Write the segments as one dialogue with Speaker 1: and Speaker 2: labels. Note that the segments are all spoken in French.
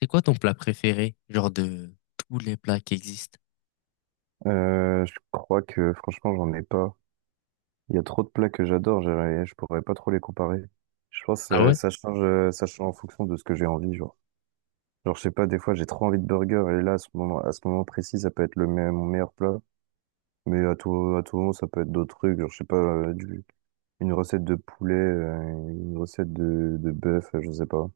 Speaker 1: C'est quoi ton plat préféré, genre de tous les plats qui existent?
Speaker 2: Je crois que franchement, j'en ai pas. Il y a trop de plats que j'adore, je pourrais pas trop les comparer. Je pense
Speaker 1: Ah
Speaker 2: que
Speaker 1: ouais?
Speaker 2: ça change en fonction de ce que j'ai envie, genre. Genre, je sais pas, des fois, j'ai trop envie de burger, et là, à ce moment précis, ça peut être mon meilleur plat. Mais à tout moment, ça peut être d'autres trucs, genre, je sais pas, une recette de poulet, une recette de bœuf, je sais pas.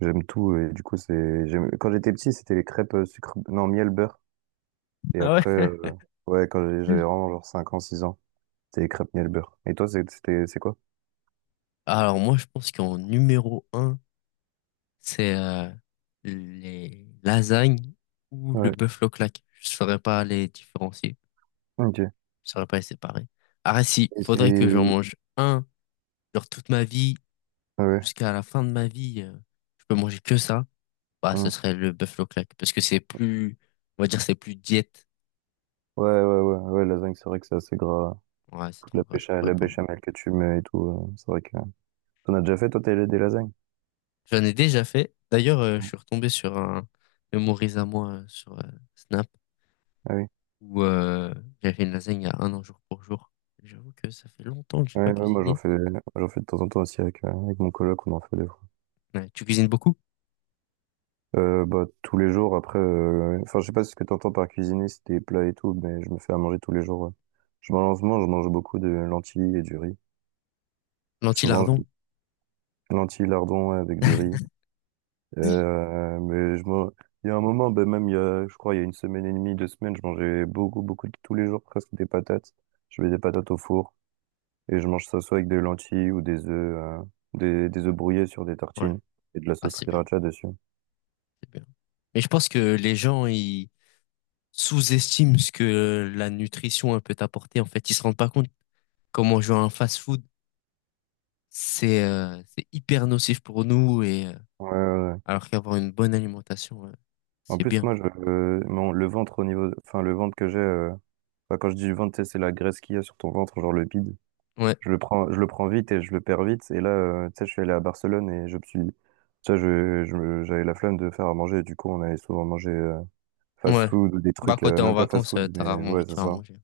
Speaker 2: J'aime tout, et du coup, quand j'étais petit, c'était les crêpes sucre, non, miel, beurre. Et
Speaker 1: Ah
Speaker 2: après,
Speaker 1: ouais?
Speaker 2: ouais, j'avais
Speaker 1: Mm.
Speaker 2: vraiment genre 5 ans, 6 ans. C'est les crêpes miel beurre. Et toi, c'est quoi?
Speaker 1: Alors moi, je pense qu'en numéro un, c'est les lasagnes ou le
Speaker 2: Ouais.
Speaker 1: buffalo claque. Je saurais pas les différencier,
Speaker 2: Ok.
Speaker 1: je saurais pas les séparer. Ah si,
Speaker 2: Et
Speaker 1: faudrait que j'en
Speaker 2: c'est...
Speaker 1: mange un, genre toute ma vie,
Speaker 2: Ouais.
Speaker 1: jusqu'à la fin de ma vie, je peux manger que ça. Bah, ce
Speaker 2: Hein.
Speaker 1: serait le buffalo claque, parce que c'est plus, on va dire, c'est plus diète.
Speaker 2: Ouais, ouais, ouais, ouais, lasagne, c'est vrai que c'est assez gras.
Speaker 1: Ouais, c'est
Speaker 2: Toute la
Speaker 1: trop gras, je
Speaker 2: bécha
Speaker 1: pourrais
Speaker 2: la
Speaker 1: pas.
Speaker 2: béchamel que tu mets et tout, c'est vrai que... T'en as déjà fait, toi, t'as des lasagnes?
Speaker 1: J'en ai déjà fait. D'ailleurs, je
Speaker 2: Ouais.
Speaker 1: suis retombé sur un mémorise à moi sur Snap
Speaker 2: Ah oui.
Speaker 1: où j'avais fait une lasagne il y a un an jour pour jour. J'avoue que ça fait longtemps que j'ai pas
Speaker 2: Ouais, ouais, moi, j'en
Speaker 1: cuisiné.
Speaker 2: fais, j'en fais de temps en temps aussi avec mon coloc, on en fait des fois.
Speaker 1: Ouais, tu cuisines beaucoup?
Speaker 2: Bah, tous les jours, enfin, je sais pas si ce que t'entends par cuisiner, c'est des plats et tout, mais je me fais à manger tous les jours, ouais. Je mange beaucoup de lentilles et du riz. Souvent,
Speaker 1: L'anti-lardon?
Speaker 2: lentilles, lardons, ouais, avec du riz. Euh, mais je m'en- il y a un moment, ben même il y a, je crois, il y a une semaine et demie, 2 semaines, je mangeais beaucoup, beaucoup, tous les jours presque des patates. Je mets des patates au four et je mange ça soit avec des lentilles ou des œufs, des œufs brouillés sur des
Speaker 1: Ouais.
Speaker 2: tartines et de la
Speaker 1: Ah,
Speaker 2: sauce
Speaker 1: c'est bien,
Speaker 2: sriracha dessus.
Speaker 1: c'est bien. Mais je pense que les gens, ils sous-estiment ce que la nutrition elle, peut apporter. En fait, ils se rendent pas compte comment manger un fast-food, c'est hyper nocif pour nous et
Speaker 2: Ouais, ouais. Ouais.
Speaker 1: alors qu'avoir une bonne alimentation,
Speaker 2: En
Speaker 1: c'est
Speaker 2: plus,
Speaker 1: bien.
Speaker 2: moi, le ventre au niveau, enfin, le ventre que j'ai, enfin, quand je dis ventre, tu sais, c'est la graisse qu'il y a sur ton ventre, genre le bide.
Speaker 1: Ouais.
Speaker 2: Je le prends vite et je le perds vite. Et là, tu sais, je suis allé à Barcelone et je me suis, tu sais, je me- j'avais la flemme de faire à manger. Du coup, on allait souvent manger
Speaker 1: Ouais.
Speaker 2: fast-food ou des
Speaker 1: Bah,
Speaker 2: trucs,
Speaker 1: quand t'es en
Speaker 2: même pas
Speaker 1: vacances,
Speaker 2: fast-food,
Speaker 1: t'as
Speaker 2: mais
Speaker 1: rarement
Speaker 2: ouais,
Speaker 1: envie de
Speaker 2: c'est
Speaker 1: faire à
Speaker 2: ça.
Speaker 1: manger.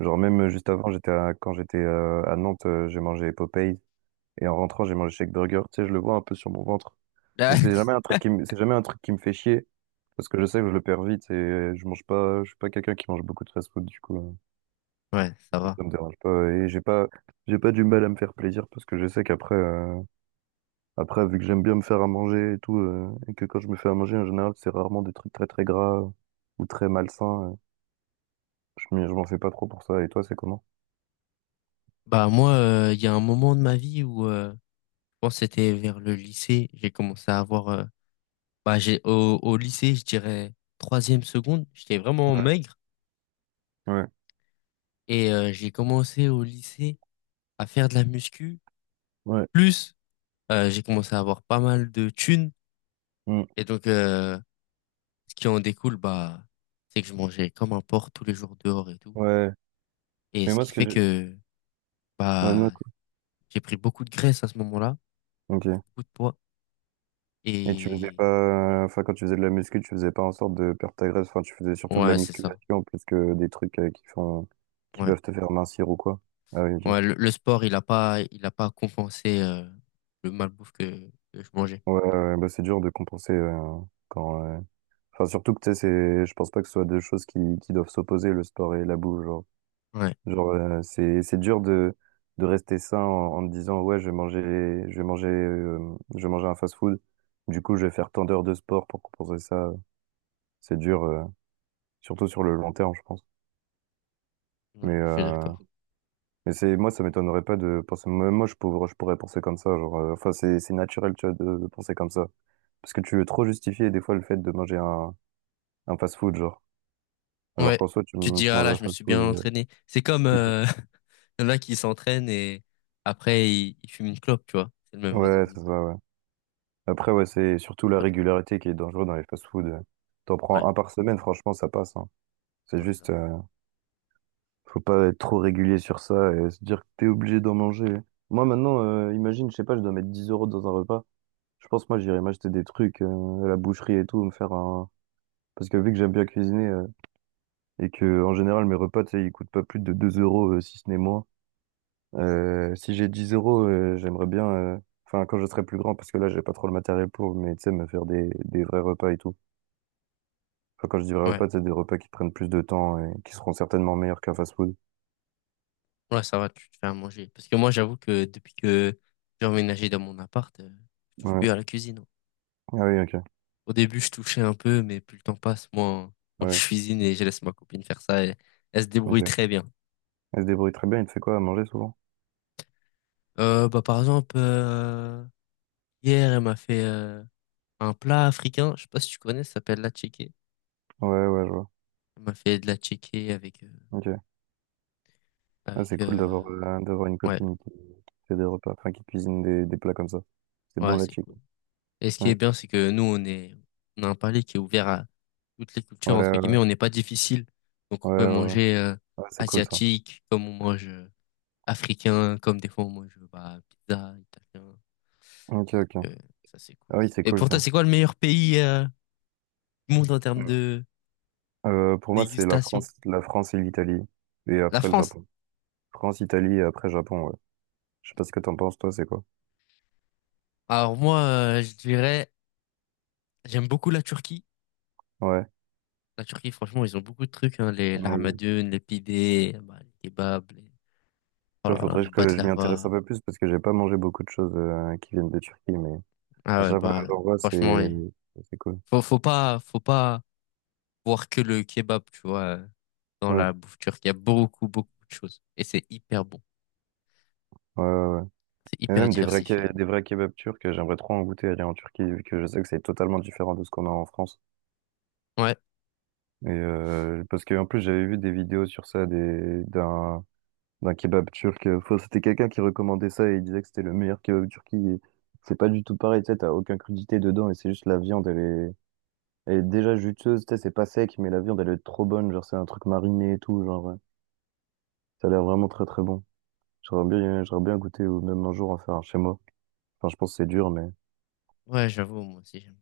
Speaker 2: Genre, même juste avant, quand j'étais à Nantes, j'ai mangé Popeyes et en rentrant, j'ai mangé Shake Burger. Tu sais, je le vois un peu sur mon ventre,
Speaker 1: Là,
Speaker 2: mais c'est jamais un truc qui me fait chier parce que je sais que je le perds vite et je mange pas, je suis pas quelqu'un qui mange beaucoup de fast-food. Du coup,
Speaker 1: Ouais, ça va.
Speaker 2: ça me dérange pas et j'ai pas du mal à me faire plaisir parce que je sais qu'après. Après, vu que j'aime bien me faire à manger et tout, et que quand je me fais à manger, en général, c'est rarement des trucs très très gras ou très malsains. Je m'en fais pas trop pour ça. Et toi, c'est comment?
Speaker 1: Bah, moi, il y a un moment de ma vie où, je pense que c'était vers le lycée, j'ai commencé à avoir, bah, au, au lycée, je dirais, troisième seconde, j'étais vraiment maigre
Speaker 2: Ouais,
Speaker 1: et j'ai commencé au lycée à faire de la muscu.
Speaker 2: ouais.
Speaker 1: Plus, j'ai commencé à avoir pas mal de thunes
Speaker 2: Mm.
Speaker 1: et donc, ce qui en découle, bah, c'est que je mangeais comme un porc tous les jours dehors et tout.
Speaker 2: Ouais.
Speaker 1: Et
Speaker 2: Mais
Speaker 1: ce
Speaker 2: moi,
Speaker 1: qui
Speaker 2: ce que
Speaker 1: fait
Speaker 2: j'ai...
Speaker 1: que,
Speaker 2: Ouais, non,
Speaker 1: bah,
Speaker 2: cool.
Speaker 1: j'ai pris beaucoup de graisse à ce moment-là,
Speaker 2: Ok.
Speaker 1: beaucoup de poids.
Speaker 2: Et tu faisais
Speaker 1: Et
Speaker 2: pas... Enfin, quand tu faisais de la muscu, tu faisais pas en sorte de perdre ta graisse. Enfin, tu faisais surtout de la
Speaker 1: ouais, c'est ça.
Speaker 2: musculation plus que des trucs qui font... qui
Speaker 1: Ouais.
Speaker 2: peuvent te faire mincir ou quoi. Ah oui, ok.
Speaker 1: Ouais, le sport, il a pas compensé le malbouffe que je
Speaker 2: Ouais,
Speaker 1: mangeais.
Speaker 2: ouais, ouais. Bah, c'est dur de compenser quand... enfin, surtout que, tu sais, c'est... Je pense pas que ce soit deux choses qui doivent s'opposer, le sport et la bouffe, genre.
Speaker 1: Ouais,
Speaker 2: Genre, c'est dur de rester sain en te disant, ouais, je vais manger, euh, je vais manger un fast-food. Du coup, je vais faire tant d'heures de sport pour compenser ça. C'est dur, surtout sur le long terme, je pense.
Speaker 1: ouais,
Speaker 2: Mais,
Speaker 1: je suis
Speaker 2: euh,
Speaker 1: d'accord.
Speaker 2: mais moi, ça m'étonnerait pas de penser, même moi, je pourrais penser comme ça. Genre, enfin, c'est naturel, tu vois, de penser comme ça. Parce que tu veux trop justifier, des fois, le fait de manger un fast-food, genre. Alors
Speaker 1: Ouais.
Speaker 2: qu'en soi, tu,
Speaker 1: Tu te
Speaker 2: tu
Speaker 1: diras,
Speaker 2: manges
Speaker 1: là,
Speaker 2: un
Speaker 1: je me suis bien
Speaker 2: fast-food.
Speaker 1: entraîné. C'est comme
Speaker 2: Qui-
Speaker 1: il y en a qui s'entraînent et après ils, ils fument une clope, tu vois. C'est le même
Speaker 2: Ouais,
Speaker 1: raisonnement. Y
Speaker 2: c'est ça,
Speaker 1: a
Speaker 2: ouais. Après, ouais, c'est surtout la
Speaker 1: pas de logique.
Speaker 2: régularité qui est dangereuse dans les fast-foods. T'en
Speaker 1: Ouais,
Speaker 2: prends un par semaine, franchement, ça passe, hein. C'est
Speaker 1: ouais, ça
Speaker 2: juste,
Speaker 1: va.
Speaker 2: faut pas être trop régulier sur ça et se dire que t'es obligé d'en manger. Moi, maintenant, imagine, je sais pas, je dois mettre 10 € dans un repas. Je pense, moi, j'irai m'acheter des trucs, à la boucherie et tout, me faire un... Parce que vu que j'aime bien cuisiner, et que, en général, mes repas, tu sais, ils coûtent pas plus de 2 euros, si ce n'est moins. Si j'ai 10 euros, j'aimerais bien, enfin, quand je serai plus grand, parce que là, j'ai pas trop le matériel pour, mais tu sais, me faire des vrais repas et tout. Enfin, quand je dis vrais
Speaker 1: Ouais.
Speaker 2: repas, c'est des repas qui prennent plus de temps et qui seront certainement meilleurs qu'un fast-food.
Speaker 1: Ouais, ça va, tu te fais à manger. Parce que moi, j'avoue que depuis que j'ai emménagé dans mon appart, je touche
Speaker 2: Ouais.
Speaker 1: plus à la cuisine.
Speaker 2: Ah oui, ok.
Speaker 1: Au début, je touchais un peu, mais plus le temps passe, moi,
Speaker 2: Ah
Speaker 1: moi
Speaker 2: oui,
Speaker 1: je cuisine et je laisse ma copine faire ça et elle se débrouille
Speaker 2: ok.
Speaker 1: très bien.
Speaker 2: Elle se débrouille très bien, il te fait quoi à manger souvent?
Speaker 1: Bah, par exemple, hier, elle m'a fait un plat africain, je sais pas si tu connais, ça s'appelle la tchéké.
Speaker 2: Ouais, ouais, je vois.
Speaker 1: Elle m'a fait de la tchéké avec,
Speaker 2: Ok. Ah,
Speaker 1: avec
Speaker 2: c'est cool d'avoir euh, d'avoir une
Speaker 1: ouais,
Speaker 2: copine qui fait des repas, enfin qui cuisine des plats comme ça. C'est bon
Speaker 1: ouais,
Speaker 2: la
Speaker 1: c'est
Speaker 2: chick.
Speaker 1: cool. Et ce qui
Speaker 2: Ouais,
Speaker 1: est bien, c'est que nous, on est, on a un palais qui est ouvert à toutes les cultures,
Speaker 2: ouais,
Speaker 1: entre guillemets,
Speaker 2: ouais,
Speaker 1: on n'est pas difficile, donc on
Speaker 2: ouais,
Speaker 1: peut
Speaker 2: ouais. Ouais.
Speaker 1: manger
Speaker 2: Ah, c'est cool ça.
Speaker 1: asiatique, comme on mange africain, comme des fois on mange bah, pizza, italien.
Speaker 2: Ok, ok.
Speaker 1: Euh, ça, c'est cool.
Speaker 2: Ah oui, c'est
Speaker 1: Et
Speaker 2: cool
Speaker 1: pour toi,
Speaker 2: ça.
Speaker 1: c'est quoi le meilleur pays du monde en termes de
Speaker 2: Pour moi, c'est la
Speaker 1: dégustation?
Speaker 2: France, la France et l'Italie, et
Speaker 1: La
Speaker 2: après le
Speaker 1: France.
Speaker 2: Japon. France, Italie et après Japon, ouais. Je sais pas ce que t'en penses, toi, c'est quoi?
Speaker 1: Alors moi, je dirais, j'aime beaucoup la Turquie.
Speaker 2: Ouais.
Speaker 1: La Turquie, franchement, ils ont beaucoup de trucs, hein, les
Speaker 2: Ouais.
Speaker 1: lahmacun, les pidés, bah, les kebabs, les, oh
Speaker 2: Toi,
Speaker 1: là là,
Speaker 2: faudrait
Speaker 1: les
Speaker 2: que je m'y intéresse
Speaker 1: baklava.
Speaker 2: un peu plus parce que j'ai pas mangé beaucoup de choses qui viennent de Turquie, mais à
Speaker 1: Ah ouais,
Speaker 2: chaque fois que
Speaker 1: bah
Speaker 2: j'en vois,
Speaker 1: franchement,
Speaker 2: c'est
Speaker 1: eh,
Speaker 2: c'est cool.
Speaker 1: faut, faut pas voir que le kebab, tu vois, dans
Speaker 2: Ouais,
Speaker 1: la bouffe turque. Il y a beaucoup, beaucoup de choses et c'est hyper bon,
Speaker 2: ouais, ouais. Ouais.
Speaker 1: c'est
Speaker 2: Et
Speaker 1: hyper
Speaker 2: même
Speaker 1: diversifié.
Speaker 2: des vrais kebabs turcs, j'aimerais trop en goûter aller en Turquie vu que je sais que c'est totalement différent de ce qu'on a en France.
Speaker 1: Ouais,
Speaker 2: Parce que en plus j'avais vu des vidéos sur ça des d'un d'un kebab turc. Enfin, c'était quelqu'un qui recommandait ça et il disait que c'était le meilleur kebab turc. C'est pas du tout pareil, tu sais, t'as aucune crudité dedans et c'est juste la viande, elle est déjà juteuse, tu sais, c'est pas sec, mais la viande, elle est trop bonne. Genre, c'est un truc mariné et tout. Genre, ouais. Ça a l'air vraiment très très bon. J'aurais bien goûté ou même un jour en faire un chez moi. Enfin, je pense que c'est dur, mais.
Speaker 1: ouais, j'avoue, moi aussi j'aime.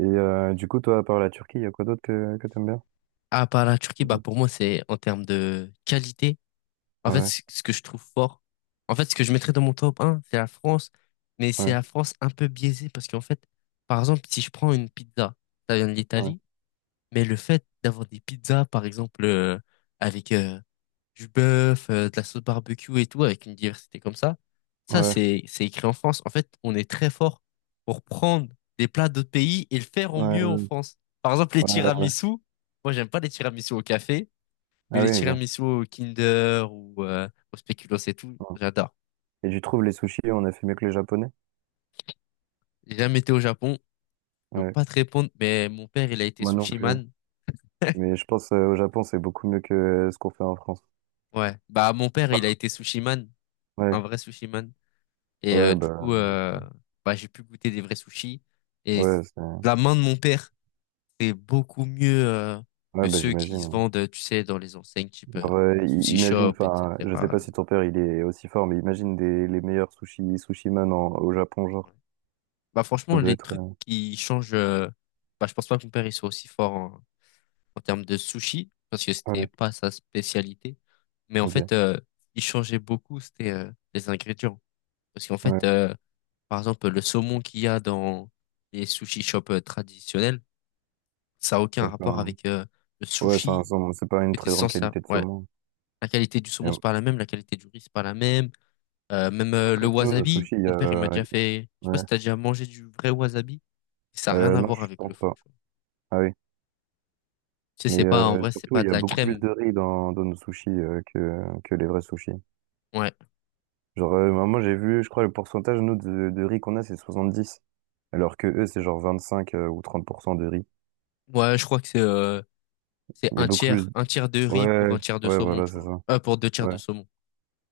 Speaker 2: Du coup, toi, à part la Turquie, il y a quoi d'autre que t'aimes bien?
Speaker 1: Ah, bah, la Turquie, bah,
Speaker 2: Oui.
Speaker 1: pour moi, c'est en termes de qualité. En fait,
Speaker 2: Ouais,
Speaker 1: ce que je trouve fort, en fait, ce que je mettrais dans mon top un, c'est la France, mais c'est
Speaker 2: ouais,
Speaker 1: la France un peu biaisée parce qu'en fait, par exemple, si je prends une pizza, ça vient de
Speaker 2: ouais,
Speaker 1: l'Italie, mais le fait d'avoir des pizzas, par exemple, avec du bœuf, de la sauce barbecue et tout, avec une diversité comme ça,
Speaker 2: ouais,
Speaker 1: c'est écrit en France. En fait, on est très fort pour prendre des plats d'autres pays et le faire au
Speaker 2: ouais,
Speaker 1: mieux en
Speaker 2: ouais,
Speaker 1: France. Par exemple, les
Speaker 2: ouais, ouais.
Speaker 1: tiramisu. Moi, j'aime pas les tiramisu au café. Mais
Speaker 2: Ah
Speaker 1: les
Speaker 2: oui, ok.
Speaker 1: tiramisu au Kinder ou au Spéculoos et tout,
Speaker 2: Ouais.
Speaker 1: j'adore.
Speaker 2: Et tu trouves les sushis, on a fait mieux que les Japonais?
Speaker 1: J'ai jamais été au Japon, je peux
Speaker 2: Ouais.
Speaker 1: pas te répondre, mais mon père, il a été
Speaker 2: Moi non
Speaker 1: sushi
Speaker 2: plus.
Speaker 1: man.
Speaker 2: Mais je pense au Japon, c'est beaucoup mieux que ce qu'on fait en France.
Speaker 1: Ouais, bah mon père, il a été sushi man,
Speaker 2: Ouais,
Speaker 1: un vrai sushi man. Et
Speaker 2: ouais,
Speaker 1: du
Speaker 2: bah,
Speaker 1: coup,
Speaker 2: crois.
Speaker 1: bah j'ai pu goûter des vrais sushis. Et
Speaker 2: ouais, c'est-
Speaker 1: la main de mon père, c'est beaucoup mieux
Speaker 2: ouais,
Speaker 1: que
Speaker 2: bah,
Speaker 1: ceux qui se
Speaker 2: j'imagine.
Speaker 1: vendent, tu sais, dans les enseignes type
Speaker 2: Genre,
Speaker 1: sushi
Speaker 2: imagine,
Speaker 1: shop,
Speaker 2: enfin, je sais
Speaker 1: etc.
Speaker 2: pas si ton père il est aussi fort, mais imagine les meilleurs sushi man au Japon,
Speaker 1: Ouais.
Speaker 2: genre.
Speaker 1: Bah
Speaker 2: Ça
Speaker 1: franchement,
Speaker 2: doit
Speaker 1: les
Speaker 2: être.
Speaker 1: trucs qui changent, bah je pense pas que mon père il soit aussi fort en termes de sushi, parce que c'était
Speaker 2: Ouais,
Speaker 1: pas sa spécialité. Mais en
Speaker 2: ok.
Speaker 1: fait, il changeait beaucoup, c'était les ingrédients. Parce qu'en
Speaker 2: Ouais,
Speaker 1: fait, par exemple, le saumon qu'il y a dans les sushi shops traditionnels, ça a aucun
Speaker 2: ça fait
Speaker 1: rapport
Speaker 2: un-
Speaker 1: avec le
Speaker 2: ouais, c'est
Speaker 1: sushi
Speaker 2: un
Speaker 1: qui
Speaker 2: saumon, c'est pas une
Speaker 1: était
Speaker 2: très grande
Speaker 1: sans ça.
Speaker 2: qualité de
Speaker 1: Ouais.
Speaker 2: saumon.
Speaker 1: La qualité du
Speaker 2: Et
Speaker 1: saumon,
Speaker 2: en
Speaker 1: c'est pas la même, la qualité du riz, c'est pas la même. Même
Speaker 2: et en
Speaker 1: le
Speaker 2: plus, nous, nos
Speaker 1: wasabi,
Speaker 2: sushis, il y
Speaker 1: mon père, il m'a
Speaker 2: a.
Speaker 1: déjà fait. Je sais pas
Speaker 2: Ouais.
Speaker 1: si t'as déjà mangé du vrai wasabi. Ça a rien à
Speaker 2: Non,
Speaker 1: voir
Speaker 2: je
Speaker 1: avec le
Speaker 2: pense
Speaker 1: faux,
Speaker 2: pas.
Speaker 1: tu vois.
Speaker 2: Ah oui.
Speaker 1: Tu sais,
Speaker 2: Mais
Speaker 1: c'est pas, en vrai, c'est
Speaker 2: surtout,
Speaker 1: pas
Speaker 2: il y
Speaker 1: de
Speaker 2: a
Speaker 1: la
Speaker 2: beaucoup plus
Speaker 1: crème.
Speaker 2: de riz dans nos sushis que les vrais sushis.
Speaker 1: Ouais.
Speaker 2: Genre, moi, j'ai vu, je crois, le pourcentage, nous, de riz qu'on a, c'est 70. Alors que eux, c'est genre 25 ou 30% de riz.
Speaker 1: Ouais, je crois que c'est c'est
Speaker 2: Il y a beaucoup plus.
Speaker 1: un tiers de riz pour
Speaker 2: Ouais,
Speaker 1: un tiers de
Speaker 2: ouais,
Speaker 1: saumon,
Speaker 2: voilà,
Speaker 1: tu
Speaker 2: c'est
Speaker 1: vois.
Speaker 2: ça.
Speaker 1: Pour deux tiers de
Speaker 2: Ouais.
Speaker 1: saumon.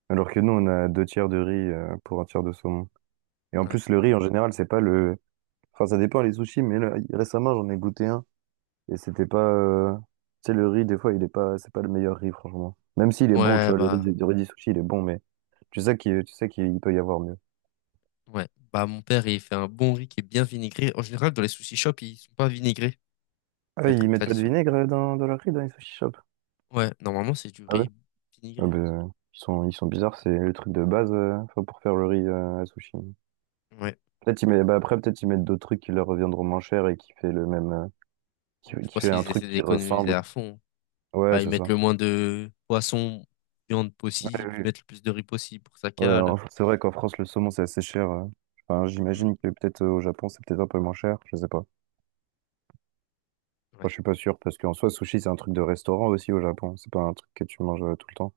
Speaker 2: Alors que nous, on a deux tiers de riz pour un tiers de saumon. Et en
Speaker 1: Ouais.
Speaker 2: plus, le riz, en général, c'est pas le... Enfin, ça dépend les sushis, mais là, récemment, j'en ai goûté un. Et c'était pas... Tu sais, le riz, des fois, il est pas... C'est pas le meilleur riz, franchement. Même s'il est bon, tu
Speaker 1: Ouais,
Speaker 2: vois, le riz,
Speaker 1: bah,
Speaker 2: du riz du sushi, il est bon, mais tu sais qu'il peut y avoir mieux.
Speaker 1: ouais. Bah, mon père, il fait un bon riz qui est bien vinaigré. En général, dans les sushi shops, ils sont pas vinaigrés,
Speaker 2: Ah,
Speaker 1: les
Speaker 2: oui, ils
Speaker 1: trucs
Speaker 2: mettent pas de
Speaker 1: traditionnels.
Speaker 2: vinaigre dans leur riz, dans les sushi shops?
Speaker 1: Ouais, normalement, c'est du
Speaker 2: Ah ouais?
Speaker 1: riz
Speaker 2: Ah
Speaker 1: vinaigré. Ouais.
Speaker 2: ben, ils sont bizarres, c'est le truc de base enfin, pour faire le riz à sushi.
Speaker 1: Ouais.
Speaker 2: Bah après, peut-être ils mettent d'autres trucs qui leur reviendront moins cher et qui fait le même, qui,
Speaker 1: Je
Speaker 2: qui
Speaker 1: pense
Speaker 2: fait un
Speaker 1: qu'ils
Speaker 2: truc
Speaker 1: essaient
Speaker 2: qui
Speaker 1: d'économiser
Speaker 2: ressemble.
Speaker 1: à fond.
Speaker 2: Ouais,
Speaker 1: Bah, ils
Speaker 2: c'est
Speaker 1: mettent
Speaker 2: ça.
Speaker 1: le moins de poissons, viande
Speaker 2: Ouais,
Speaker 1: possible, ils
Speaker 2: oui.
Speaker 1: mettent le plus de riz possible pour que ça
Speaker 2: Ouais,
Speaker 1: cale.
Speaker 2: c'est vrai qu'en France, le saumon, c'est assez cher. Enfin,
Speaker 1: Mm.
Speaker 2: j'imagine que peut-être au Japon, c'est peut-être un peu moins cher. Je sais pas.
Speaker 1: Ouais.
Speaker 2: Enfin, je suis pas sûr parce qu'en soi, sushi, c'est un truc de restaurant aussi au Japon. C'est pas un truc que tu manges tout le temps.